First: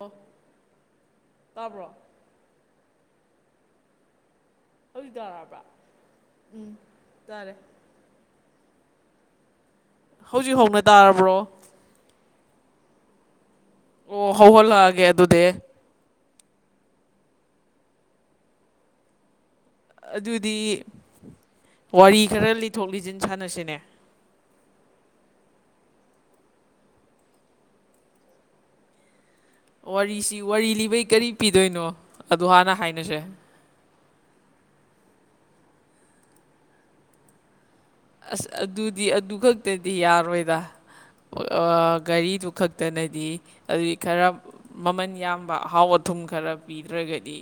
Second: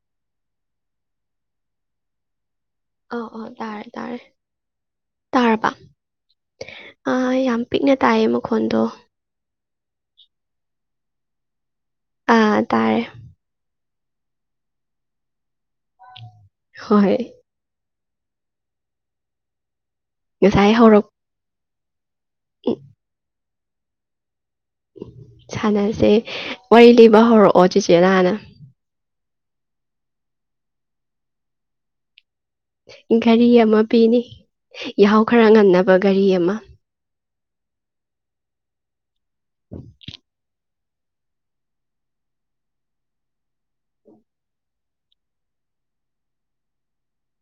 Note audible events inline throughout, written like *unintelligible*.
ꯑꯣ ꯇꯥꯕ꯭ꯔꯣ꯫ ꯑꯣ ꯑꯣ ꯇꯥꯔꯦ ꯇꯥꯔꯦ꯫ ꯍꯧꯖꯤꯛ ꯇꯥꯔꯛꯑꯕ꯭ꯔꯥ ꯇꯥꯔꯕ ꯎꯝ ꯑ ꯇꯥꯔꯦ ꯌꯥꯝ ꯄꯤꯛꯅ ꯇꯥꯏꯌꯦ ꯃꯈꯣꯟꯗꯣ꯫ ꯍꯧꯖꯤꯛ ꯍꯧꯅ ꯇꯥꯔꯕ꯭ꯔꯣ꯫ ꯑꯥ ꯇꯥꯔꯦ꯫ ꯑꯣ ꯍꯧꯍꯜꯂꯛꯑꯒꯦ ꯑꯗꯨꯗꯤ꯫ ꯍꯣꯏ꯫ ꯉꯁꯥꯏ ꯑꯗꯨꯗꯤ꯫ ꯍꯧꯔꯛ ꯋꯥꯔꯤ ꯈꯔ ꯎꯝ, ꯂꯤꯊꯣꯛ ꯂꯤꯁꯤꯟ ꯁꯥꯟꯅꯁꯦ꯫ ꯅꯦ꯫ ꯁꯥꯟꯅꯁꯦ ꯋꯥꯔꯤ ꯂꯤꯕ ꯍꯧꯔꯛꯑꯣ ꯆꯦꯆꯦꯅ ꯍꯥꯟꯅ꯫ ꯋꯥꯔꯤꯁꯤ ꯋꯥꯔꯤ ꯂꯤꯕꯩ ꯀꯔꯤ ꯄꯤꯗꯣꯏꯅꯣ꯫ ꯑꯗꯨ ꯍꯥꯟꯅ ꯍꯥꯏꯅꯁꯦ ꯘꯔꯤ ꯑꯃ ꯄꯤꯅꯤ ꯌꯥꯍꯧ ꯈꯔ ꯉꯟꯅꯕ ꯘꯔꯤ ꯑꯃ꯫ ꯑꯗꯨꯗꯤ ꯑꯗꯨ ꯈꯛꯇꯗꯤ ꯌꯥꯔꯣꯏꯗ꯫ ꯑꯣ ꯘꯔꯤꯗꯨ ꯈꯛꯇꯅꯗꯤ ꯑꯗꯨꯗꯤ ꯈꯔ ꯃꯃꯟ ꯌꯥꯝꯕ ꯑꯍꯥꯎ ꯑꯊꯨꯝ ꯈꯔ ꯄꯤꯗ꯭ꯔꯒꯗꯤ꯫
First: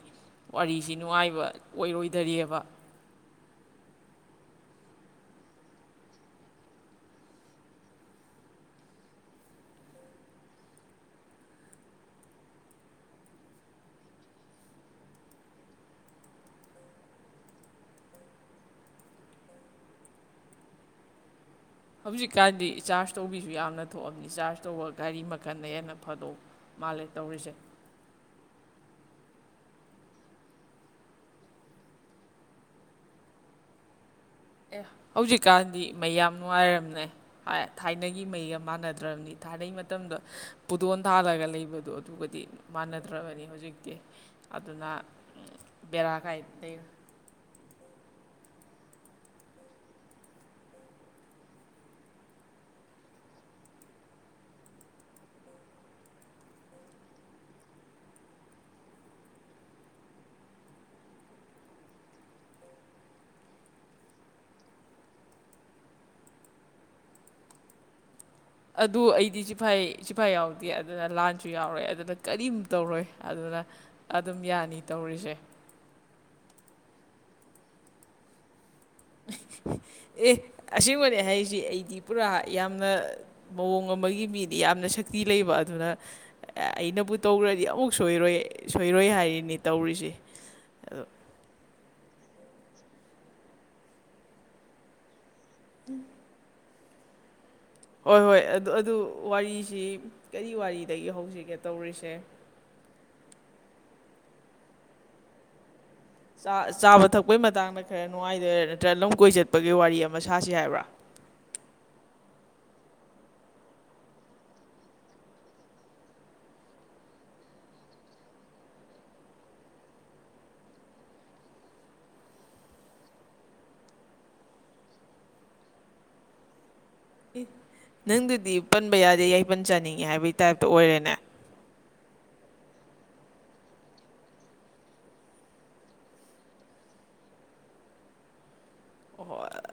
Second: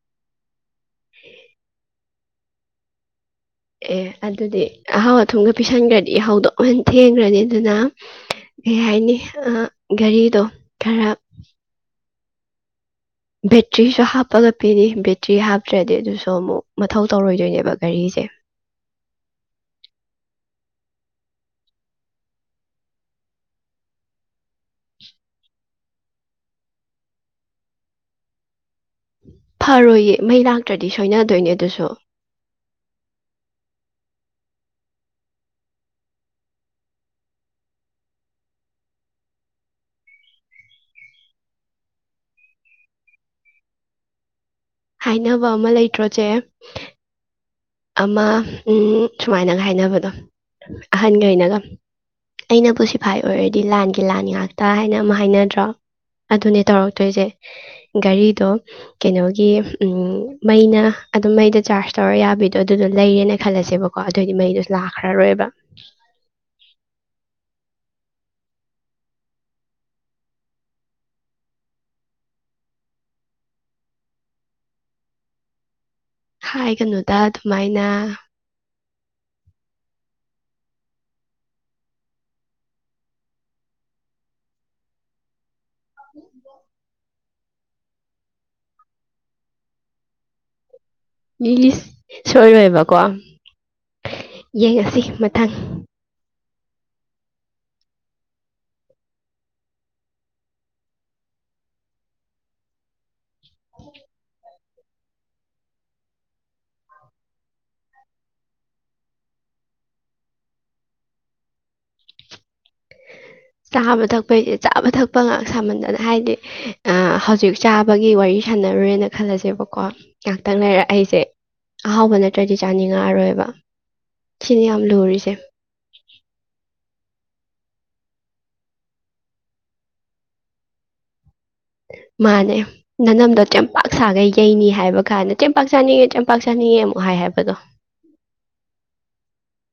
ꯋꯥꯔꯤꯁꯤ ꯅꯨꯡꯉꯥꯏꯕ ꯑꯣꯏꯔꯣꯏ꯫ ꯀꯔꯤꯕ꯫ ꯑꯦ ꯑꯗꯨꯗꯤ ꯑꯍꯥꯎ ꯑꯊꯨꯝꯒ ꯄꯤꯁꯟꯈ꯭ꯔꯗꯤ ꯌꯥꯍꯧꯗꯣ ꯑꯃꯨꯛ ꯍꯦꯟꯅ ꯊꯦꯡꯈ꯭ꯔꯅꯤ ꯑꯗꯨꯅ ꯀꯩ ꯍꯥꯏꯅꯤ ꯑ ꯘꯔꯤꯗꯣ ꯈꯔ꯫ ꯕꯦꯇ꯭ꯔꯤꯁꯨ ꯍꯥꯞꯄꯒ ꯄꯤꯅꯤ ꯕꯦꯇ꯭ꯔꯤ ꯍꯥꯞꯇ꯭ꯔꯗꯤ ꯑꯗꯨꯁꯨ ꯑꯃꯨꯛ ꯃꯊꯧ ꯇꯧꯔꯣꯏꯗꯣꯏꯅꯦꯕ ꯘꯔꯤꯁꯦ꯫ ꯍꯧꯖꯤꯛꯀꯥꯟꯗꯤ ꯆꯥꯔꯖ ꯇꯧꯕꯤꯁꯨ ꯌꯥꯝꯅ ꯊꯣꯛꯑꯕꯅꯤ ꯆꯥꯔꯖ ꯇꯧꯕ ꯒꯥꯔꯤ ꯃꯈꯜꯅ ꯍꯦꯟꯅ ꯐꯗꯣꯛ ꯃꯥꯜꯂꯦ ꯇꯧꯔꯤꯁꯦ꯫ ꯐꯔꯣꯏꯌꯦ ꯃꯩ ꯂꯥꯛꯇ꯭ꯔꯗꯤ ꯁꯣꯏꯅꯗꯣꯏꯅꯦ ꯑꯗꯨꯁꯨ꯫ ꯑꯦ ꯍꯧꯖꯤꯛꯀꯥꯟꯗꯤ ꯃꯩ ꯌꯥꯝ ꯅꯨꯡꯉꯥꯏꯔꯕꯅꯦ ꯊꯥꯏꯅꯒꯤ ꯃꯩꯒ ꯃꯥꯟꯅꯗ꯭ꯔꯕꯅꯤ ꯊꯥꯏꯅꯩ ꯃꯇꯝꯗ ꯄꯨꯗꯣꯟ ꯊꯥꯜꯂꯒ ꯂꯩꯕꯗꯣ ꯑꯗꯨꯒꯗꯤ ꯃꯥꯟꯅꯗ꯭ꯔꯕꯅꯤ ꯍꯧꯖꯤꯛꯇꯤ꯫ ꯑꯗꯨꯅ ꯍꯥꯏꯅꯕ ꯑꯃ ꯂꯩꯇ꯭ꯔꯣ ꯆꯦ ꯕꯦꯔꯥꯒꯥꯏ ꯂꯩ ꯑꯃ ꯁꯨꯃꯥꯏꯅꯒ ꯍꯥꯏꯅꯕꯗꯣ ꯑꯍꯟꯒꯩꯅꯒ ꯑꯩꯅꯄꯨ ꯁꯤꯐꯥꯏ ꯑꯣꯏꯔꯗꯤ ꯂꯥꯟꯒꯤ ꯂꯥꯟ ꯉꯥꯛꯇ ꯍꯥꯏꯅ ꯑꯃ ꯍꯥꯏꯅꯗ꯭ꯔꯣ ꯑꯗꯨꯅꯦ ꯇꯧꯔꯛꯇꯣꯏꯁꯦ ꯒꯥꯔꯤꯗꯣ ꯀꯩꯅꯣꯒꯤ ꯃꯩꯅ ꯑꯗꯨꯝ ꯃꯩꯗ ꯆꯥꯔꯖ ꯇꯧꯔ ꯌꯥꯕꯤ꯫ ꯗꯣ ꯑꯗꯨꯗꯣ ꯂꯩꯔꯦꯅ ꯈꯜꯂꯁꯦꯕꯀꯣ ꯑꯗꯨꯑꯣꯏꯗꯤ ꯃꯩꯗꯣ ꯂꯥꯛꯈ꯭ꯔꯔꯣꯏꯕ ꯑꯗꯨ ꯑꯩꯗꯤ ꯆꯤꯐꯥꯏ ꯆꯤꯐꯥꯏ ꯌꯥꯎꯗꯦ ꯑꯗꯨꯅ ꯂꯥꯟꯁꯨ ꯌꯥꯎꯔꯣꯏ ꯑꯗꯨꯅ ꯀꯔꯤꯝ ꯇꯧꯔꯣꯏ ꯑꯗꯨꯅ ꯑꯗꯨꯝ ꯌꯥꯅꯤ ꯇꯧꯔꯤꯁꯦ꯫ ꯍꯥꯏꯒꯅꯨꯗ ꯑꯗꯨꯃꯥꯏꯅ꯫ ꯑꯦ ꯑꯁꯦꯡꯕꯅꯦ ꯍꯥꯏꯔꯤꯁꯤ ꯑꯩꯗꯤ ꯄꯨꯔꯥ ꯌꯥꯝꯅ ꯃꯑꯣꯡ ꯑꯃꯒꯤ ꯃꯤꯅꯦ ꯌꯥꯝꯅ ꯁꯛꯇꯤ ꯂꯩꯕ ꯑꯩꯅꯕꯨ ꯇꯧꯈ꯭ꯔꯗꯤ ꯑꯃꯨꯛ ꯁꯣꯏꯔꯣꯏ ꯁꯣꯏꯔꯣꯏ ꯍꯥꯏꯔꯤꯅꯤ ꯇꯧꯔꯤꯁꯦ ꯑꯗꯣ ꯏꯁ ꯁꯣꯏꯔꯣꯏꯕꯀꯣ ꯌꯦꯡꯉꯁꯤ ꯃꯊꯪ꯫ *unintelligible* ꯍꯣꯏ ꯍꯣꯏ ꯑꯗꯨ ꯑꯗꯨ ꯋꯥꯔꯤꯁꯤ ꯀꯔꯤ ꯋꯥꯔꯤꯗꯒꯤ ꯍꯧꯁꯤꯒꯦ ꯇꯧꯔꯤꯁꯦ꯫ *unintelligible* ꯆꯥꯕ ꯊꯛꯄꯒꯤ ꯃꯇꯥꯡꯗ ꯈꯔ ꯅꯨꯡꯉꯥꯏꯈꯔꯦ ꯅꯠꯇ꯭ꯔ ꯂꯝ ꯀꯣꯏ ꯆꯠꯄꯒꯤ ꯋꯥꯔꯤ ꯑꯃ ꯁꯥꯁꯤ ꯍꯥꯏꯕ꯭ꯔꯥ꯫ ꯆꯥꯕ ꯊꯛꯄꯩꯁꯦ ꯆꯥꯕ ꯊꯛꯄ ꯉꯥꯛ ꯁꯃꯟꯗꯅ ꯍꯥꯏꯗꯤ ꯍꯧꯖꯤꯛ ꯆꯥꯕꯒꯤ ꯋꯥꯔꯤ ꯁꯥꯟꯅꯔꯨꯔꯦꯅ ꯆꯕꯥꯊꯛꯄꯒꯤꯁꯦ ꯆꯕꯥꯊꯛꯄ ꯉꯛꯇꯥ ꯁꯃꯟꯗꯅ ꯍꯥꯏꯗꯤ ꯍꯑꯣꯖꯤꯛ ꯈꯜꯂꯁꯦꯕꯀꯣ ꯉꯥꯛꯇꯪ ꯂꯩꯔ ꯑꯩꯁꯦ ꯑꯍꯥꯎꯕ ꯅꯠꯇ꯭ꯔꯗꯤ ꯆꯥꯅꯤꯡꯉꯛꯑꯔꯣꯏꯕ ꯁꯤꯅꯤ ꯌꯥꯝ ꯂꯨꯔꯤꯁꯦ꯫ ꯅꯪꯗꯨꯗꯤ ꯄꯟꯕ ꯌꯥꯗꯦ ꯌꯥꯏꯄꯟ ꯆꯥꯅꯤꯡꯉꯤ ꯍꯥꯏꯕꯒꯤ ꯇꯥꯏꯞꯇ ꯑꯣꯏꯔꯦꯅꯦ꯫ ꯃꯥꯅꯦ ꯅꯅꯝꯗꯣ ꯆꯦꯡꯄꯥꯛ ꯁꯥꯈꯩ ꯌꯩꯅꯤ ꯍꯥꯏꯕ ꯀꯥꯟꯗ ꯆꯦꯡꯄꯥꯛ ꯆꯥꯅꯤꯡꯉꯦ ꯆꯦꯝꯄꯥꯛ ꯆꯥꯅꯤꯡꯉꯦ ꯑꯃꯨꯛ ꯍꯥꯏ ꯍꯥꯏꯕꯗꯣ꯫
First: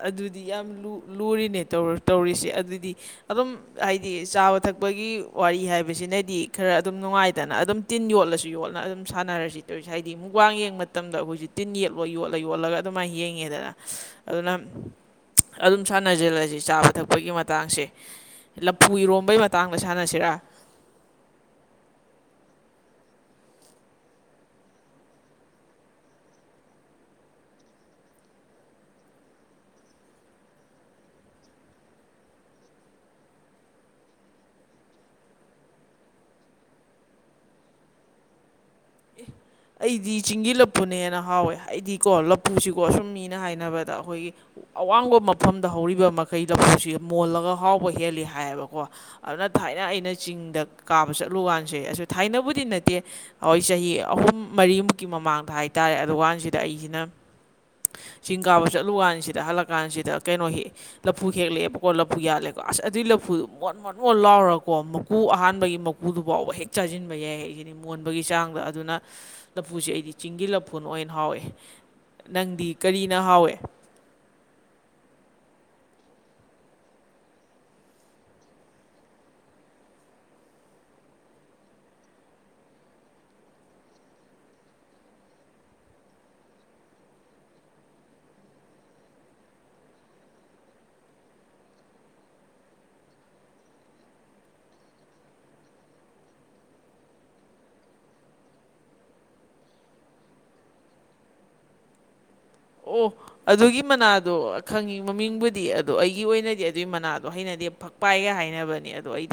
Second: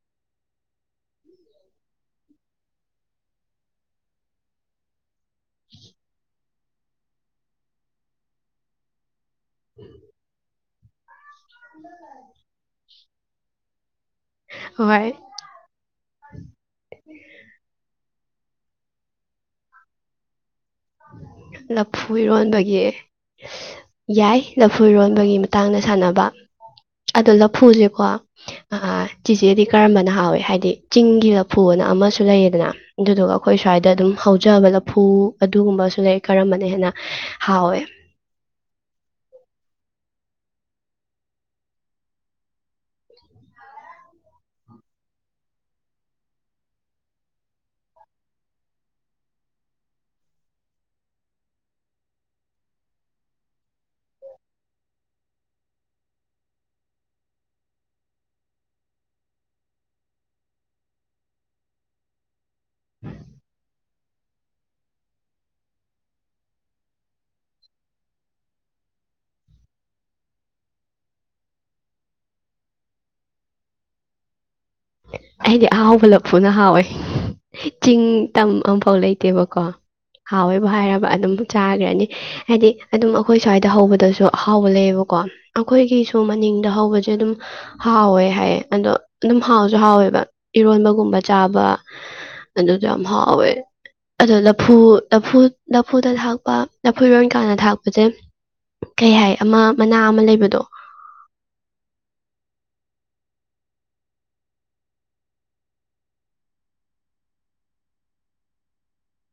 ꯑꯗꯨꯗꯤ ꯌꯥꯝ ꯂꯨꯔꯤꯅꯦ ꯇꯧꯔꯤꯁꯦ ꯑꯗꯨꯗꯤ ꯑꯗꯨꯝ ꯍꯥꯏꯗꯤ ꯆꯥꯕ ꯊꯛꯄꯒꯤ ꯋꯥꯔꯤ ꯍꯥꯏꯕꯁꯤꯅꯗꯤ ꯈꯔ ꯑꯗꯨꯝ ꯅꯨꯡꯉꯥꯏꯗꯅ ꯑꯗꯨꯝ ꯇꯤꯟ ꯌꯣꯠꯂꯁꯨ ꯌꯣꯠꯂ ꯑꯗꯨꯝ ꯁꯥꯟꯅꯔꯁꯤ꯫ ꯇꯔꯤꯁꯦ ꯍꯥꯏꯗꯤ ꯃꯨꯛ ꯕꯥꯡ ꯌꯦꯡꯕ ꯃꯇꯝꯗ ꯑꯩꯈꯣꯏꯁꯨ ꯇꯤꯟ ꯌꯦꯠꯂꯣ ꯌꯣꯠꯂ ꯌꯣꯠꯂꯒ ꯑꯗꯨꯃꯥꯏꯅ ꯌꯦꯡꯉꯦꯗꯅ꯫ ꯅ ꯍꯣꯏ ꯑꯗꯨꯝ ꯁꯥꯟꯅꯁꯤꯜꯂꯁꯤ ꯆꯥꯕ ꯊꯛꯄꯒꯤ ꯃꯇꯥꯡꯁꯦ꯫ ꯂꯐꯨ ꯏꯔꯣꯝꯕꯩ ꯃꯇꯥꯡꯗ ꯁꯥꯟꯅꯁꯤꯔꯥ꯫ ꯂꯐꯨ ꯏꯔꯣꯟꯕꯒꯤ ꯌꯥꯏ ꯂꯐꯨ ꯏꯔꯣꯟꯕꯒꯤ ꯃꯇꯥꯡꯗ ꯁꯥꯟꯅꯕ ꯑꯗꯣ ꯂꯐꯨꯁꯦꯀꯣ ꯆꯤꯆꯦꯗꯤ ꯀꯔꯝꯕꯅ ꯍꯥꯎꯋꯦ ꯍꯥꯏꯕꯗꯤ ꯆꯤꯡꯒꯤ ꯂꯐꯨꯅ ꯑꯃꯁꯨ ꯂꯩꯌꯦꯗꯅ ꯑꯗꯨꯗꯨꯒ ꯑꯩꯈꯣꯏ ꯁ꯭ꯋꯥꯏꯗ ꯑꯗꯨꯝ ꯍꯧꯖꯕ ꯂꯐꯨ꯫ ꯑꯗꯨꯒꯨꯝꯕꯁꯨ ꯂꯩ ꯀꯔꯝꯕꯅ ꯍꯦꯟꯅ ꯍꯥꯎꯋꯦ꯫ ꯑꯩꯗꯤ ꯆꯤꯡꯒꯤ ꯂꯐꯨꯅꯦꯅ ꯍꯥꯎꯋꯦ ꯑꯩꯗꯤꯀꯣ ꯂꯐꯨꯁꯤꯀꯣ ꯑꯁꯨꯝ ꯃꯤꯅ ꯍꯥꯏꯅꯕꯗ ꯑꯩꯈꯣꯏꯒꯤ ꯑꯋꯥꯡꯕ ꯃꯐꯝꯗ ꯍꯧꯔꯤꯕ ꯃꯈꯩ ꯂꯐꯨꯁꯤ ꯃꯣꯜꯂꯒ ꯍꯥꯎꯕ ꯍꯦꯜꯂꯤ ꯍꯥꯏꯌꯦꯕꯀꯣ ꯑꯗꯨꯅ ꯊꯥꯏꯅ ꯑꯩꯅ ꯆꯤꯡꯗ ꯀꯥꯕ ꯆꯠꯂꯨꯀꯥꯟꯁꯦ ꯑ ꯊꯥꯏꯅꯕꯨꯗꯤ ꯅꯠꯇꯦ ꯍꯣꯏ ꯆꯍꯤ ꯑꯍꯨꯝ꯫ ꯃꯔꯤꯃꯨꯛꯀꯤ ꯃꯃꯥꯡꯗ ꯍꯥꯏ ꯇꯥꯔꯦ ꯑꯗꯨ ꯀꯥꯟꯁꯤꯗ ꯑꯩꯁꯤꯅ ꯆꯤꯡ ꯀꯥꯕ ꯆꯠꯂꯨ ꯀꯥꯟꯁꯤꯗ ꯍꯜꯂꯛ ꯀꯥꯟꯁꯤꯗ ꯀꯩꯅꯣ ꯍꯦꯛ ꯂꯐꯨ ꯍꯦꯛꯂꯛꯑꯦꯕꯀꯣ ꯂꯐꯨ ꯌꯥꯜꯂꯦ ꯑꯁ ꯑꯗꯨꯏ ꯂꯐꯨꯗꯣ ꯃꯣꯟ ꯃꯣꯟ ꯃꯣꯟ ꯂꯥꯎꯔꯒ ꯀꯣ ꯃꯀꯨ ꯑꯍꯥꯟꯕꯒꯤ ꯃꯀꯨꯗꯨ ꯐꯥꯎꯕ ꯍꯦꯛ ꯆꯥꯁꯤꯟꯕ ꯌꯥꯏ ꯍꯥꯏꯁꯤꯗꯤ ꯃꯣꯟꯕꯒꯤ ꯆꯥꯡꯗ ꯑꯗꯨꯅ꯫ ꯂꯐꯨꯁꯦ ꯑꯩꯗꯤ ꯆꯤꯡꯒꯤ ꯂꯐꯨꯅ ꯑꯣꯏꯅ ꯍꯥꯎꯋꯦ ꯅꯪꯗꯤ ꯀꯔꯤꯅ ꯑꯣꯏꯅ ꯍꯥꯎꯋꯦ꯫ ꯑꯩꯗꯤ ꯑꯍꯥꯎꯕ ꯂꯐꯨꯅ ꯍꯥꯎꯋꯦ ꯆꯤꯡ ꯇꯝ ꯑꯝꯐꯥꯎ ꯂꯩꯇꯦꯕꯀꯣ ꯍꯥꯎꯋꯦꯕꯨ ꯍꯥꯏꯔꯕ ꯑꯗꯨꯝ ꯆꯥꯈ꯭ꯔꯅꯤ ꯍꯥꯏꯗꯤ ꯑꯗꯨꯝ ꯑꯩꯈꯣꯏ ꯁ꯭ꯋꯥꯏꯗ ꯍꯧꯕꯗꯁꯨ ꯑꯍꯥꯎꯕ ꯂꯩꯌꯦꯕꯀꯣ ꯑꯩꯈꯣꯏꯒꯤꯁꯨ ꯃꯅꯤꯡꯗ ꯍꯧꯕꯁꯦ ꯑꯗꯨꯝ ꯍꯥꯎꯋꯦ ꯍꯥꯏ ꯑꯗꯣ ꯑꯗꯨꯝ꯫ ꯍꯥꯎꯁꯨ ꯍꯥꯎꯋꯦꯕ ꯏꯔꯣꯝꯕꯒꯨꯝꯕ ꯆꯥꯕ ꯑꯗꯨꯗꯣ ꯌꯥꯝ ꯍꯥꯎꯋꯦ ꯑꯗꯣ ꯂꯐꯨ ꯂꯐꯨ ꯂꯐꯨꯗ ꯊꯥꯛꯄ ꯂꯐꯨ ꯏꯔꯣꯟꯀꯥꯟꯗ ꯊꯥꯛꯄꯁꯦ ꯀꯩ ꯍꯥꯏ ꯑꯃ ꯃꯅꯥ ꯑꯃ ꯂꯩꯕꯗꯣ꯫ ꯑꯣ ꯑꯗꯨꯒꯤ ꯃꯅꯥꯗꯣ ꯈꯪꯉꯤ ꯃꯃꯤꯡꯕꯨꯗꯤ ꯑꯗꯣ ꯑꯩꯒꯤ ꯑꯣꯏꯅꯗꯤ ꯑꯗꯨꯒꯤ ꯃꯅꯥꯗꯣ ꯍꯩꯅꯗꯤ ꯐꯛ ꯄꯥꯏꯒ ꯍꯥꯏꯅꯕꯅꯤ ꯑꯗꯣ ꯑꯩ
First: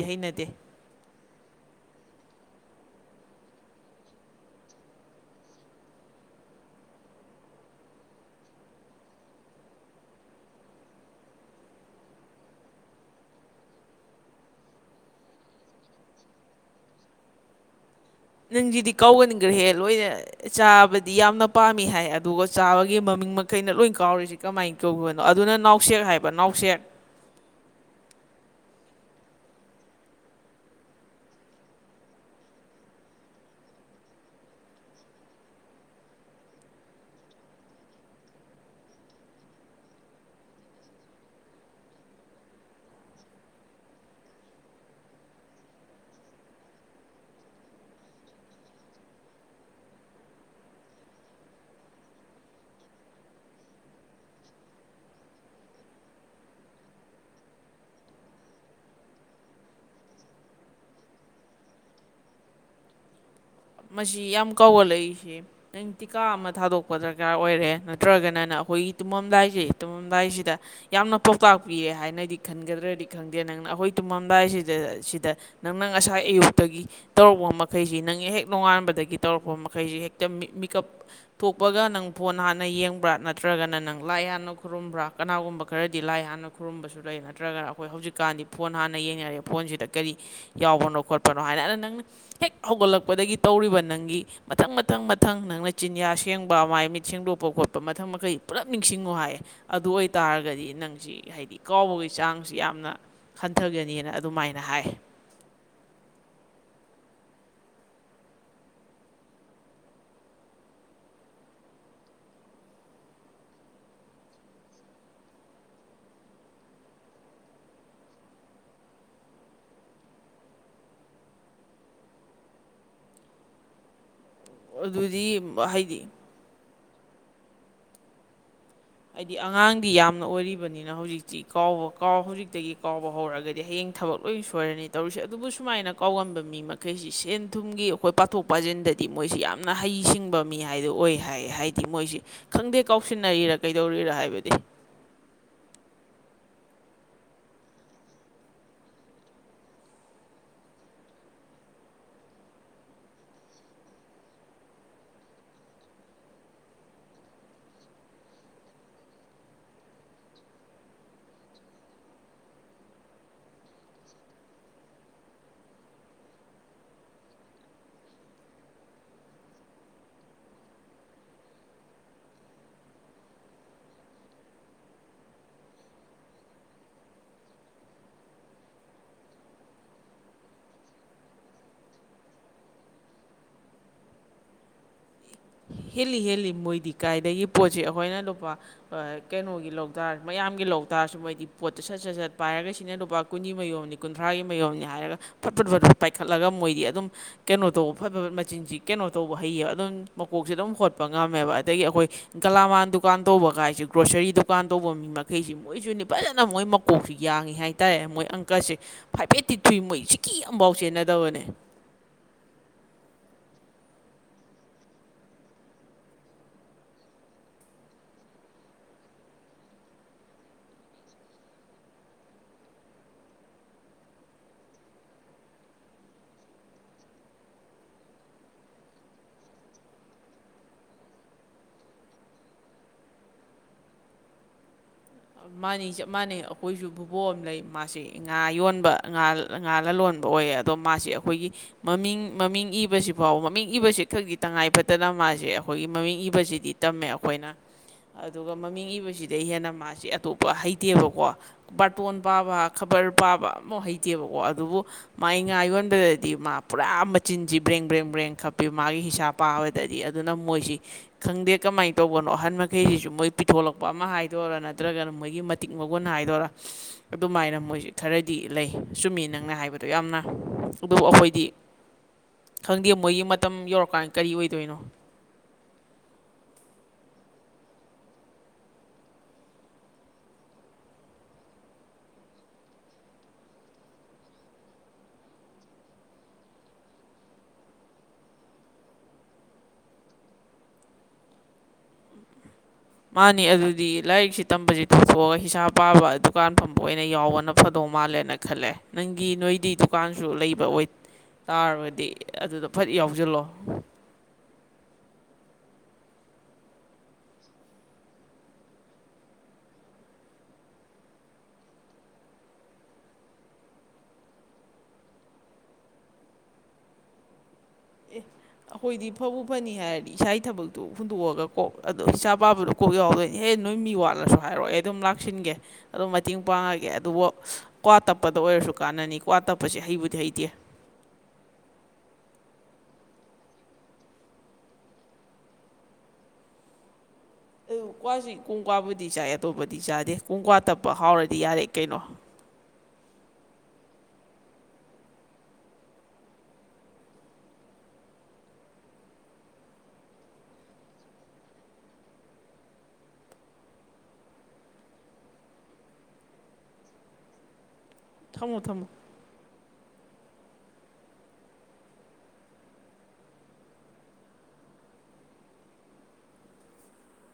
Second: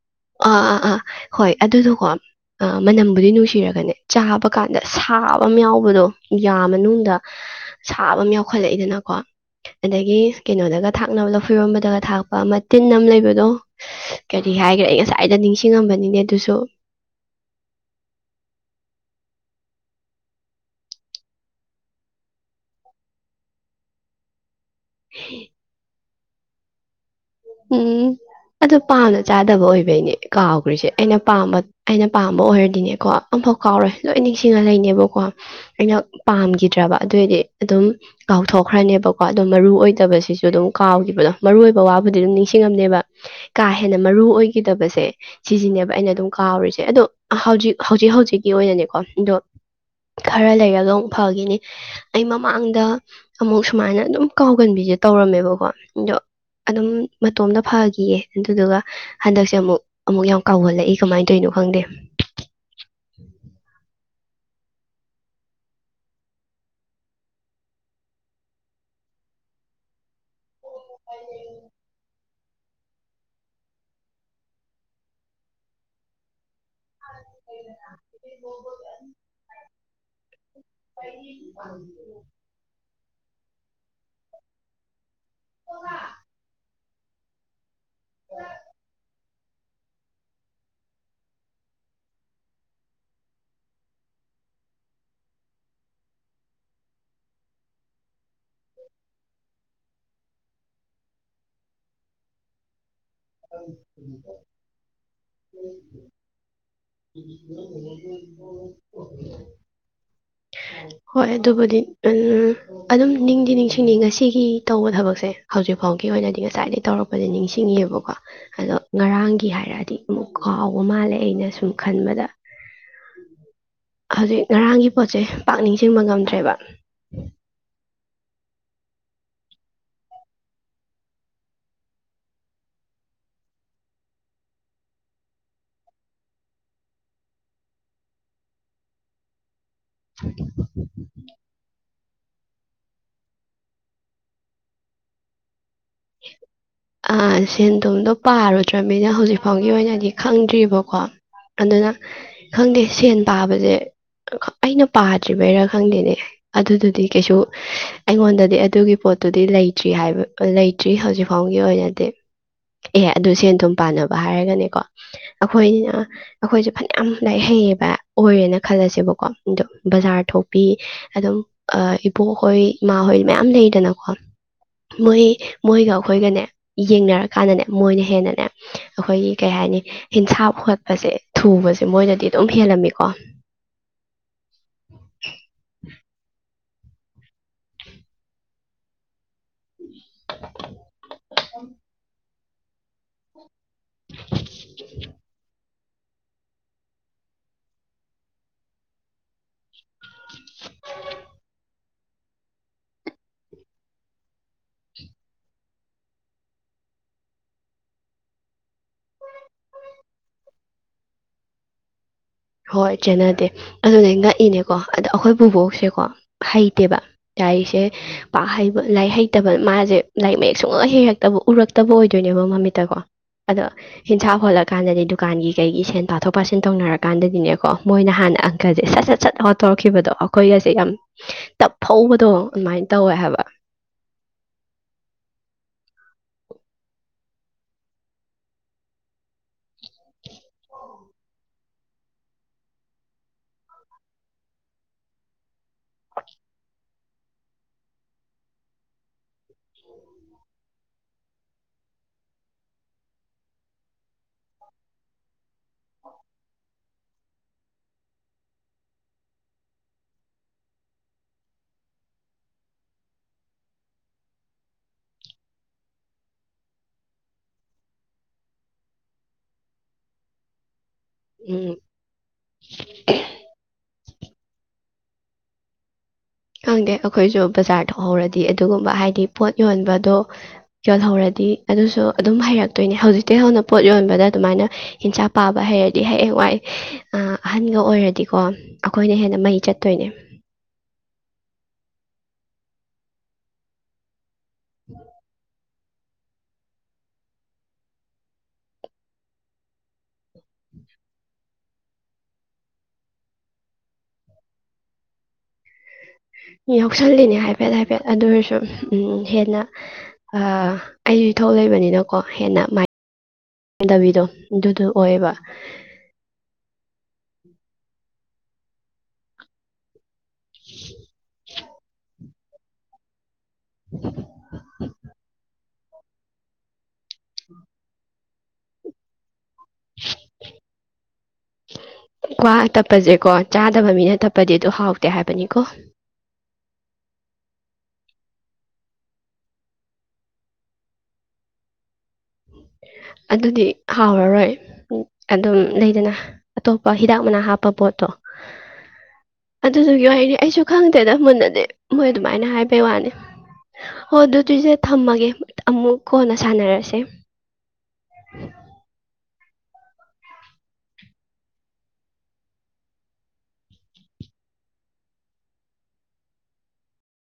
ꯑꯥ ꯑꯥ ꯑꯥ ꯍꯣꯏ ꯑꯗꯨꯗꯣ ꯀꯣ ꯃꯅꯝꯕꯨꯗꯤ ꯅꯨꯡꯁꯤꯔꯒꯅꯦ ꯆꯥꯕ ꯀꯥꯟꯗ ꯁꯥꯕ ꯑꯃ ꯌꯥꯎꯕꯗꯣ ꯌꯥ ꯃꯅꯨꯡꯗ ꯁꯥꯕ ꯑꯃ ꯌꯥꯎꯈꯠꯂꯛꯏꯗꯅꯀꯣ ꯑꯗꯒꯤ ꯀꯩꯅꯣꯗꯒ ꯊꯥꯛꯅꯕ ꯂꯐꯨꯏꯔꯣꯝꯕꯗꯒ ꯊꯥꯛꯄ ꯑꯃ ꯇꯤꯟ ꯑꯃ ꯂꯩꯕꯗꯣ ꯀꯔꯤ ꯍꯥꯏꯈ꯭ꯔꯦ ꯑꯩ꯫ ꯉꯁꯥꯏꯗ ꯅꯤꯡꯁꯤꯡꯉꯝꯕꯅꯤꯅꯦ ꯑꯗꯨꯁꯨ꯫ ꯅꯪꯁꯤꯗꯤ ꯀꯥꯎꯒꯟꯈ꯭ꯔꯦꯍꯦ ꯂꯣꯏꯅ ꯆꯥꯕꯗꯤ ꯌꯥꯝꯅ ꯄꯥꯝꯃꯤ ꯍꯥꯏ ꯑꯗꯨꯒ ꯆꯥꯕꯒꯤ ꯃꯃꯤꯡ ꯃꯈꯩꯅ ꯂꯣꯏ ꯀꯥꯎꯔꯤꯁ ꯀꯃꯥꯏꯅ ꯇꯧꯕꯅꯣ ꯑꯗꯨꯅ ꯅꯥꯎꯁꯦꯛ ꯍꯥꯏ꯫ ꯅꯥꯎꯁꯦꯛ꯫ ꯎꯝ ꯑꯗꯨ ꯄꯥꯝꯅ ꯆꯥꯗꯕ ꯑꯣꯏꯕꯩꯅꯦ ꯀꯥꯎꯈ꯭ꯔꯤꯁꯦ ꯑꯩꯅ ꯄꯥꯝꯕ ꯑꯩꯅ ꯄꯥꯝꯕ ꯑꯣꯏꯔꯗꯤꯅꯦꯀꯣ ꯑꯝꯐꯥꯎ ꯀꯥꯎꯔꯣꯏ ꯂꯣꯏ ꯅꯤꯡꯁꯤꯡꯉ ꯂꯩꯅꯦꯕꯀꯣ ꯑꯩꯅ ꯄꯥꯝꯒꯤꯗ꯭ꯔꯕ ꯑꯗꯨꯏꯗꯤ ꯑꯗꯨꯝ ꯀꯥꯎꯊꯣꯛꯈ꯭ꯔꯅꯦꯕꯀꯣ ꯑꯣ ꯃꯔꯨ ꯑꯣꯏꯗꯕꯁꯤꯁꯨ ꯑꯗꯨꯝ ꯀꯥꯎꯈꯤꯕꯗꯣ ꯃꯔꯨ ꯑꯣꯏꯕ ꯋꯥꯕꯨ꯫ ꯕꯨꯗꯤ ꯑꯗꯨꯝ ꯅꯤꯡꯁꯤꯡꯉꯝꯅꯦꯕ ꯀꯥ ꯍꯦꯟꯅ ꯃꯔꯨ ꯑꯣꯏꯈꯤꯗꯕꯁꯦ ꯁꯤꯁꯤꯅꯦꯕ ꯑꯩꯅ ꯑꯗꯨꯝ ꯀꯥꯎꯔꯤꯁꯦ ꯑꯗꯣ ꯍꯧꯖꯤꯛ ꯍꯧꯖꯤꯛ ꯍꯧꯖꯤꯛꯀꯤ ꯑꯣꯏꯅꯅꯦꯀꯣ ꯑꯗꯣ ꯈꯔ ꯂꯩꯔꯒ ꯑꯃꯨꯛ ꯐꯈꯤꯅꯤ ꯑꯩ ꯃꯃꯥꯡꯗ ꯑꯃꯨꯛ ꯁꯨꯃꯥꯏꯅ ꯑꯗꯨꯝ ꯀꯥꯎꯒꯟꯕꯤꯁꯦ ꯇꯧꯔꯝꯃꯦꯕꯀꯣ ꯑꯗꯣ꯫ ꯑꯗꯨꯝ ꯃꯇꯣꯝꯗ ꯐꯈꯤꯌꯦ ꯑꯗꯨꯗꯨꯒ ꯍꯟꯗꯛꯁꯦ ꯑꯃꯨꯛ ꯑꯃꯨꯛ ꯌꯥꯝ ꯀꯥꯎꯝꯜꯂꯛꯏ ꯀꯃꯥꯏꯅ ꯇꯧꯔꯤꯅꯣ ꯈꯪꯗꯦ꯫ ꯃꯁꯤ ꯌꯥꯝ ꯀꯧꯒꯜꯂꯛꯏꯁꯤ ꯅꯪ ꯇꯤꯀꯥ ꯑꯃ ꯊꯥꯗꯣꯛꯄ ꯗꯔꯀꯥꯔ ꯑꯣꯏꯔꯦ ꯅꯠꯇ꯭ꯔꯒꯅꯅ ꯑꯩꯈꯣꯏꯒꯤ ꯇꯨꯝꯃꯝꯗꯥꯏꯁꯤ ꯇꯨꯝꯃꯝꯗꯥꯏꯁꯤꯗ꯫ ꯌꯥꯝꯅ ꯄꯥꯎꯇꯥꯛ ꯄꯤꯔꯦ ꯍꯥꯏꯅꯗꯤ꯫ ꯈꯟꯒꯗ꯭ꯔꯥꯗꯤ ꯈꯪꯗꯦ ꯅꯪꯅ ꯑꯩꯈꯣꯏ ꯇꯨꯝꯃꯝꯗꯥꯏꯁꯤꯗ ꯁꯤꯗ ꯅꯪ ꯅꯥ ꯉꯥꯁꯥꯏ ꯑꯌꯨꯛ꯫ ꯇꯒꯤ ꯇꯧꯔꯨꯕ ꯃꯈꯩꯁꯤ ꯅꯪ ꯍꯦꯛ ꯅꯣꯉꯥ ꯟꯕꯗꯒꯤ ꯇꯧꯔꯛꯄ ꯃꯈꯩꯁꯤ ꯍꯦꯛꯇ ꯃꯤ ꯃꯤꯀ ꯎꯞ ꯊꯣꯛꯄꯒ ꯅꯪ ꯐꯣꯟ ꯍꯥꯟꯅ ꯌꯦꯡꯕ꯭ꯔꯥ ꯅꯠꯇ꯭ꯔꯒꯅꯅꯪ ꯂꯥꯏ ꯍꯥꯟꯅ ꯈꯨꯔꯨꯝꯕ꯭ꯔꯥ ꯀꯅꯥꯒꯨꯝꯕ ꯈꯔꯗꯤ ꯂꯥꯏ ꯍꯥꯟꯅ ꯈꯨꯔꯨꯝꯕꯁꯨ ꯂꯩ ꯅꯠꯇ꯭ꯔꯒꯅ ꯑꯩꯈꯣꯏ ꯍꯧꯖꯤꯛꯀꯥꯟꯗꯤ ꯐꯣꯟ ꯍꯥꯟꯅ ꯌꯦꯡꯅꯔꯦ ꯐꯣꯟꯁꯤꯗ ꯀꯔꯤ ꯌꯥꯎꯕꯅꯣ ꯈꯣꯠꯄꯅꯣ ꯍꯥꯏꯅ ꯅꯪꯅ ꯍꯦꯛ ꯍꯧꯒꯠꯂꯛꯄꯗꯒꯤ ꯇꯧꯔꯤꯕ ꯅꯪꯒꯤ ꯃꯊꯪ ꯃꯊꯪ ꯃꯊꯪ ꯅꯪꯅ ꯆꯤꯟꯌꯥ ꯁꯦꯡꯕ ꯃꯥꯏ ꯃꯤꯠ ꯁꯦꯡꯗꯣꯛꯄ ꯈꯣꯠꯄ ꯃꯊꯪ ꯃꯈꯩ ꯄꯨꯂꯞ ꯅꯤꯡꯁꯤꯡꯉꯣ ꯍꯥꯏꯌꯦ ꯑꯗꯨ ꯑꯣꯏꯇꯥꯔꯒꯗꯤ ꯅꯪꯁꯤ ꯍꯥꯏꯗꯤ ꯀꯥꯎꯕꯒꯤ ꯆꯥꯡꯁꯤ ꯌꯥꯝꯅ ꯈꯟꯊꯒꯅꯤꯅ ꯑꯗꯨꯃꯥꯏꯅ ꯍꯥꯏ ꯍꯣꯏ ꯑꯗꯨꯕꯨꯗꯤ ꯑꯗꯨꯝ ꯅꯤꯡꯗꯤ ꯅꯤꯡꯁꯤꯡꯉ ꯉꯁꯤꯒꯤ ꯇꯧꯕ ꯊꯕꯛꯁꯦ ꯍꯧꯖꯤꯛ ꯐꯥꯎꯒꯤ ꯑꯣꯏꯅꯗꯤ ꯉꯁꯥꯏꯗꯒꯤꯩ ꯇꯧꯔꯛꯄꯗꯤ ꯅꯤꯡꯁꯤꯡꯉꯕꯀꯣ ꯑꯗꯣ ꯉꯔꯥꯡꯒꯤ ꯍꯥꯏꯔꯛꯑꯗꯤ ꯑꯃꯨꯛ ꯍꯥꯎꯕ ꯃꯥꯜꯂꯦ ꯑꯩꯅ ꯁꯨꯝ ꯈꯟꯕꯗ ꯍꯧꯖꯤꯛ ꯉꯔꯥꯡꯒꯤ ꯄꯣꯠꯁꯦ ꯑꯗꯨꯗꯤ ꯄꯥꯛ ꯍꯥꯏꯗꯤ ꯅꯤꯡꯁꯤꯡꯕ ꯉꯝꯗ꯭ꯔꯦꯕ ꯎꯝ ꯍꯥꯏꯗꯤ ꯑꯉꯥꯡꯗꯤ ꯌꯥꯝꯅ ꯑꯣꯏꯔꯤꯕꯅꯤꯅ ꯍꯧꯖꯤꯛꯇꯤ ꯀꯥꯎꯕ ꯀꯥꯎ ꯍꯧꯖꯤꯛꯇꯒꯤ ꯀꯥꯎꯕ ꯍꯧꯔꯛꯑꯒꯗꯤ ꯍꯌꯦꯡ ꯊꯕꯛ ꯂꯣꯏ ꯁꯣꯏꯔꯅꯤ ꯇꯧꯔꯤꯁꯦ ꯑꯗꯨꯕꯨ ꯁꯨꯃꯥꯏꯅ ꯀꯥꯎꯂꯝꯝꯕ ꯃꯤ ꯃꯈꯩꯁꯤ ꯁꯦꯟ ꯊꯨꯝꯒꯤ ꯑꯩꯈꯣꯏ ꯄꯥꯊꯣꯛ ꯄꯥꯁꯤꯟꯗꯗꯤ ꯃꯣꯏꯁꯤ ꯌꯥꯝ ꯍꯩ ꯁꯤꯡꯕ ꯃꯤ ꯍꯥꯏꯗꯣ ꯑꯣꯏ ꯍꯥꯏ ꯍꯥꯏꯗꯤ ꯃꯣꯏꯁꯦ ꯈꯪꯗꯦ ꯀꯥꯎꯁꯤꯟꯅꯔꯤꯔ ꯀꯩꯗꯧꯔꯤꯔꯥ ꯍꯥꯏꯕꯗꯤ ꯑ ꯁꯦꯟ ꯊꯨꯝꯗꯣ ꯄꯥꯔꯨꯗ꯭ꯔꯅꯤꯅ ꯍꯧꯖꯤꯛ ꯐꯥꯎꯒꯤ ꯑꯣꯏꯅꯗꯤ ꯈꯪꯗ꯭ꯔꯤꯕꯀꯣ ꯑꯗꯨꯅ ꯈꯪꯗꯦ ꯁꯦꯟ ꯄꯥꯕꯁꯦ ꯑꯩꯅ ꯄꯥꯗ꯭ꯔꯤꯕꯩꯔꯥ ꯈꯪꯗꯦꯅꯦ ꯑꯗꯨꯗꯨꯗꯤ ꯀꯩꯁꯨ ꯑꯩꯉꯣꯟꯗꯗꯤ ꯑꯗꯨꯒꯤ ꯄꯣꯠꯇꯨꯗꯤ ꯂꯩꯇ꯭ꯔꯤ ꯍꯥꯏꯕ ꯂꯩꯇ ꯠꯇ꯭ꯔꯤ ꯍꯧꯖꯤꯛ ꯐꯥꯎꯒꯤ ꯑꯣꯏꯅꯗꯤ ꯑꯦ ꯑꯗꯨ ꯁꯦꯟ ꯑꯗꯨꯝ ꯄꯥꯟꯅꯕ ꯍꯥꯏꯔꯒꯅꯦꯀꯣ ꯑꯩꯈꯣꯏꯅꯤꯅ ꯑꯩꯈꯣꯏꯁꯦ ꯐꯅꯌꯥꯝ ꯂꯥꯏꯔꯤꯛ ꯍꯩꯌꯦꯕ ꯑꯣꯏꯔꯦꯅ ꯈꯜꯂꯁꯦꯕꯀꯣ ꯑꯗꯣ ꯕꯖꯥꯔ ꯊꯣꯛꯄꯤ ꯑꯗꯨꯝ ꯏꯕꯣꯛꯍꯣꯏ ꯏꯃꯥꯍꯣꯏ ꯃꯌꯥꯝ ꯂꯩꯗꯅꯀꯣ ꯃꯣꯏ ꯃꯣꯏꯒ ꯑꯩꯈꯣꯏꯒꯅꯦ ꯌꯦꯡꯅꯔꯀꯥꯟꯗꯅꯦ ꯃꯣꯏꯅ ꯍꯦꯟꯅꯅꯦ ꯑꯩꯈꯣꯏꯒꯤ ꯀꯩ ꯍꯥꯏꯅꯤ ꯍꯟꯁꯥꯞ ꯈꯣꯠꯄꯁꯦ ꯊꯨꯕꯁꯦ ꯃꯣꯏꯗꯗꯤ ꯑꯗꯨꯝ ꯍꯦꯜꯂꯝꯃꯤꯀꯣ ꯍꯦꯂꯤ ꯍꯦ ꯃꯣꯏ ꯀꯥꯏꯗꯒꯤ ꯄꯣꯠꯁꯤ ꯑꯩꯈꯣꯏꯅ ꯂꯨꯄꯥ ꯀꯩꯅꯣꯒꯤ ꯂꯧꯇꯥꯥꯔꯁꯨ ꯃꯌꯥꯝꯒꯤ ꯂꯧꯇꯥꯥꯔꯁꯨ ꯃꯣꯏꯗꯤ ꯄꯣꯠꯇꯨ ꯁꯠ ꯁꯠ ꯁꯠ ꯄꯥꯒ ꯁꯤꯅ ꯗꯣꯕꯥ ꯀꯨꯅꯤ ꯃꯌꯣꯝꯅꯤ ꯀꯨꯟꯊ꯭ꯔꯥꯒꯤ ꯃꯌꯣꯝꯅꯤ ꯍꯥꯏꯔꯒ ꯐꯠꯄꯨꯠ ꯐ ꯄꯥꯏꯈꯠꯂꯒ ꯃꯣꯏꯗꯤ ꯑꯗꯨꯝ ꯀꯩꯅꯣ ꯇꯧꯕ ꯐꯕ ꯃꯆꯤꯟꯁꯤ ꯀꯩꯅꯣ ꯇꯧꯕ ꯍꯩꯌꯦꯕ ꯑꯗꯨꯝ ꯃꯀꯣꯛꯁꯦ ꯑꯗꯨꯝ ꯍꯣꯠꯄ ꯉꯝꯃꯦꯕ ꯑꯗꯒꯤ ꯑꯩꯈꯣꯏ ꯒꯂꯥꯃꯥꯟ ꯗꯨꯀꯥꯟ ꯇꯧꯕ ꯀꯥꯏꯁꯦ ꯒ꯭ꯔꯣꯁꯔꯤ ꯗꯨꯀꯥꯟ ꯇꯧꯕ ꯃꯤ ꯃꯈꯩꯁꯤ ꯃꯣꯏꯁꯨꯅꯤ ꯐꯖꯅ ꯃꯣꯏ ꯃꯀꯣꯛꯁꯤ ꯌꯥꯡꯉꯤ ꯍꯥꯏꯇꯥꯔꯦ ꯃꯣꯏ ꯑꯪꯀꯜꯁꯦ ꯐꯥꯏꯐꯦꯠꯇꯤꯛ ꯊꯨꯏ ꯃꯣꯏ ꯆꯤꯀꯤ ꯑꯃꯝꯐꯥꯎ ꯆꯦꯟꯅꯗꯕꯅꯦ ꯍꯣꯏ ꯆꯦꯟꯅꯗꯦ ꯑꯗꯨꯅ ꯉꯛꯏꯅꯦꯀꯣ ꯑꯗ ꯑꯩꯈꯣꯏ ꯄꯨꯕꯣꯛꯁꯦꯀꯣ ꯍꯩꯇꯦꯕ ꯌꯥꯔꯤꯁꯦ ꯄꯥꯛ ꯍꯩꯕ ꯂꯥꯏꯔꯤꯛ ꯍꯩꯇꯕ ꯃꯥꯁꯦ ꯂꯥꯏꯔꯤꯛ ꯃꯌꯦꯛ ꯁꯨꯡꯉ ꯍꯩꯔꯛꯇꯕ ꯎꯔꯛꯇꯕ ꯑꯣꯏꯗꯣꯏꯅꯦꯕ ꯃꯃꯤꯠꯇꯀꯣ ꯑꯗꯣ ꯍꯤꯟꯁꯥ ꯍꯣꯜꯂꯀꯥꯟꯗꯗꯤ ꯗꯨꯀꯥꯟꯒꯤ ꯀꯩꯒꯤ ꯁꯦꯟ ꯄꯥꯊꯣꯛ ꯄꯥꯁꯤꯟ ꯇꯧꯅꯔꯛꯀꯦ ꯀꯥꯟꯗꯗꯤꯅꯦꯀꯣ ꯃꯣꯏꯅ ꯍꯥꯟꯅ ꯑꯪꯀꯁꯦ ꯁꯠ ꯁꯠ ꯁꯠ ꯍꯣꯠꯇꯣꯔꯛꯈꯤꯕꯗꯣ ꯑꯩꯈꯣꯏꯒꯁꯦ ꯌꯥꯝ ꯇꯞ ꯐꯧꯕꯗꯣ ꯑꯗꯨꯃꯥꯏꯅ ꯇꯧꯋꯦ ꯍꯥꯏꯕ ꯃꯥꯅꯤ ꯆꯞ ꯃꯥꯟꯅꯩ ꯑꯩꯈꯣꯏꯁꯨ ꯚꯨꯕꯣ ꯑꯃ ꯂꯩ ꯃꯥꯁꯤꯦ ꯉꯥ ꯌꯣꯟꯕꯥ ꯉꯥ ꯂꯂꯣꯟꯕ ꯑꯣꯏꯌꯦ ꯑꯗꯣ ꯃꯥꯁꯦ ꯑꯩꯈꯣꯏꯒꯤ ꯃꯃꯤꯡ ꯃꯃꯤꯡ ꯏꯕꯁꯤ ꯐꯥꯎꯕ ꯃꯃꯤꯡ ꯏꯕꯁꯤ ꯈꯛꯒꯤ ꯇꯉꯥꯏ ꯐꯗꯅ ꯃꯥꯁꯦ ꯑꯩꯈꯣꯏꯒꯤ ꯃꯃꯤꯡ ꯏꯕꯁꯤꯗꯤ ꯇꯝꯃꯦ ꯑꯩꯈꯣꯏꯅ ꯑꯗꯨꯒ ꯃꯃꯤꯡ ꯏꯕꯁꯤꯗꯩ ꯍꯦꯟꯅ ꯃꯥꯁꯤꯦ ꯑꯇꯣꯞꯄ ꯍꯩꯇꯦꯕꯀꯣ ꯕꯥꯔꯇꯣꯟ ꯄꯥꯕ ꯈꯕꯔ ꯄꯥꯕ ꯑꯥꯎ ꯍꯩꯇꯦꯕꯀꯣ ꯑꯗꯨꯕꯨ ꯃꯥꯏ ꯉꯥ ꯌꯣꯟꯕꯗꯗꯤ ꯃꯥ ꯄꯨꯔꯥ ꯃꯆꯤꯟꯁꯤ ꯕ꯭ꯔꯦꯡ ꯕ꯭ꯔꯦꯡ ꯕ꯭ꯔꯦꯡ ꯈꯞꯄꯤ ꯃꯥꯒꯤ ꯍꯤꯡꯁꯥ ꯄꯥꯕꯗꯗꯤ ꯑꯗꯨꯅ ꯃꯣꯏꯁꯤ ꯈꯪꯗꯦ ꯀꯃꯥꯏꯅ ꯇꯧꯕꯅꯣ ꯑꯍꯟ ꯃꯈꯩꯁꯤꯁꯨ ꯃꯣꯏ ꯄꯤꯊꯣꯂꯛꯄ ꯑꯃ ꯍꯥꯏꯗꯣꯔꯔꯅ ꯅꯠꯇ꯭ꯔꯒꯅ ꯃꯣꯏꯒꯤ ꯃꯇꯤꯛ ꯃꯒꯨꯟ ꯍꯥꯏꯗꯣꯏꯔꯥ ꯑꯗꯨꯃꯥꯏꯅ ꯃꯣꯏꯁ ꯈꯔꯗꯤ ꯂꯩ ꯆꯨꯝꯃꯤ ꯅꯪꯅ ꯍꯥꯏꯕꯗꯣ ꯌꯥꯝꯅ ꯑꯗꯨꯕꯨ ꯑꯩꯈꯣꯏꯗꯤ ꯎꯝ ꯈꯪꯗꯦ ꯃꯣꯏꯒꯤ ꯃꯇꯝ ꯌꯧꯔꯀꯥꯟꯗ ꯀꯔꯤ ꯑꯣꯏꯗ ꯇꯣꯏꯅꯣ ꯈꯪꯗꯦ ꯑꯩꯈꯣꯏꯁꯨ ꯕꯖꯥꯔ ꯊꯣꯛꯍꯧꯔꯗꯤ ꯑꯗꯨꯒꯨꯝꯕ ꯍꯥꯏꯗꯤ ꯄꯣꯠ ꯌꯣꯟꯕꯗꯣ ꯌꯣꯜꯍꯧꯔꯗꯤ ꯑꯗꯨꯁꯨ ꯑꯗꯨꯝ ꯍꯩꯔꯛꯇꯣꯏꯅꯦ ꯍꯧꯖꯤꯛꯇꯤ ꯍꯧꯅ ꯄꯣꯠ ꯌꯣꯟꯕꯗ ꯑꯗꯨꯃꯥꯏꯅ ꯍꯤꯟꯁꯥꯛ ꯄꯥꯕ ꯍꯩꯔꯗꯤ ꯍꯌꯦꯡ ꯋꯥꯏ ꯑꯍꯟꯒ ꯑꯣꯏꯔꯗꯤꯀꯣ ꯑꯩꯈꯣꯏꯅ ꯍꯦꯟꯅ ꯃꯩ ꯆꯠꯇꯣꯏꯅꯦ ꯃꯥꯅꯤ ꯑꯗꯨꯗꯤ ꯂꯥꯏꯛꯁꯤ ꯇꯕꯁꯤ ꯊꯣꯛꯊꯣꯛꯑꯒ ꯍꯥ ꯑꯄꯥꯕ ꯗꯨꯀꯥꯟ ꯐꯝꯕ ꯑꯣꯏꯅ ꯌꯥꯎꯕꯅ ꯐꯗꯧ ꯃꯥꯜꯂꯦꯅ ꯈꯜꯂꯦ ꯅꯪꯒꯤ ꯅꯣꯏꯗꯤ ꯗꯨꯀꯥꯟꯁꯨ ꯂꯩꯕ ꯑꯣꯏꯇꯥꯥꯔꯒꯗꯤ ꯑꯗꯨꯗ ꯐꯠ ꯌꯥꯎꯁꯤꯜꯂꯣ ꯌꯥꯎꯁꯜꯂꯤꯅꯦ ꯍꯥꯏꯐꯦꯠ ꯍꯥꯏꯐꯦꯠ ꯑꯗꯨ ꯑꯣꯏꯔꯁꯨ ꯎꯝ ꯍꯦꯟꯅ ꯑꯩꯁꯨ ꯏ ꯊꯣꯛꯣꯛ ꯂꯩꯕꯅꯤꯅꯀꯣ ꯍꯦꯟꯅ ꯃꯗꯕꯤꯗꯣ ꯑꯗꯨꯗꯣ ꯑꯣꯏꯌꯦꯕ ꯑꯦ ꯑꯩꯈꯣꯏꯗꯤ ꯐꯕꯕꯨ ꯐꯅꯤ ꯍꯥꯏꯔꯗꯤ ꯏꯁꯥ ꯊꯕꯛꯇꯨ ꯍꯨꯟꯗꯣꯛꯑꯒ ꯀꯣꯛ ꯑꯗꯣ ꯋꯥꯚꯕꯔꯨꯛꯀꯒꯦꯎꯗꯦ ꯑꯦꯍ ꯅꯣꯏ ꯃꯤ ꯋꯥꯠꯂꯁꯨ ꯍꯥꯏꯔꯛꯑꯣ ꯑꯩ ꯑꯗꯨꯝ ꯂꯥꯛꯁꯤꯟꯒꯦ ꯑꯗꯨꯝ ꯃꯇꯦꯡ ꯄꯥꯡꯉꯒꯦ ꯑꯗꯨꯕꯨ ꯀ꯭ꯋꯥ ꯇꯞꯄꯗ ꯑꯣꯏꯔꯁꯨ ꯀꯥꯟꯅꯅꯤꯀꯣ ꯋꯥ ꯇꯞꯄꯁꯦ ꯍꯩꯕꯨꯗꯤ ꯍꯩꯇꯦ ꯀ꯭ ꯇꯞꯄꯁꯦꯀꯣ ꯆꯥꯗꯕ ꯃꯤꯅ ꯇꯞꯄꯗꯤ ꯑꯗꯨ ꯍꯥꯎꯇꯦ ꯍꯥꯏꯕꯅꯤꯀꯣ ꯑꯗꯨ ꯀ꯭ꯋꯥꯁꯤ ꯀꯨꯡ ꯀ꯭ꯋꯥꯕꯨꯗꯤ ꯆꯥꯏ ꯑꯇꯣꯞꯄꯗꯤ ꯆꯥꯗꯦ ꯀꯨꯡꯀ꯭ꯋꯥ ꯇꯞꯄ ꯍꯥꯎꯔꯗꯤ ꯌꯥꯔꯦ ꯀꯩꯅꯣ ꯑꯗꯨꯗꯤ ꯍꯥꯎꯔꯔꯣꯏ ꯑꯗꯨꯝ ꯂꯩꯗꯅ ꯑꯇꯣꯞꯄ ꯍꯤꯗꯥꯛ ꯃꯅꯥ ꯍꯥꯞꯄ ꯄꯣꯠꯇꯣ ꯑꯗꯨꯗꯨꯒꯤ ꯋꯥꯔꯤꯅꯤ ꯑꯩꯁꯨ ꯈꯪꯗꯦꯗ ꯃꯨꯟꯅꯗꯤ ꯃꯣꯏ ꯑꯗꯨꯃꯥꯏꯅ ꯍꯥꯏꯕꯩ ꯋꯥꯅꯤ ꯍꯣꯏ ꯑꯗꯨꯑꯣꯏꯁꯦ ꯊꯝꯃꯒꯦ ꯑꯃꯨꯛ ꯀꯣꯟꯅ ꯁꯥꯟꯅꯔꯁꯦ ꯊꯝꯃꯣ ꯊꯝꯃꯣ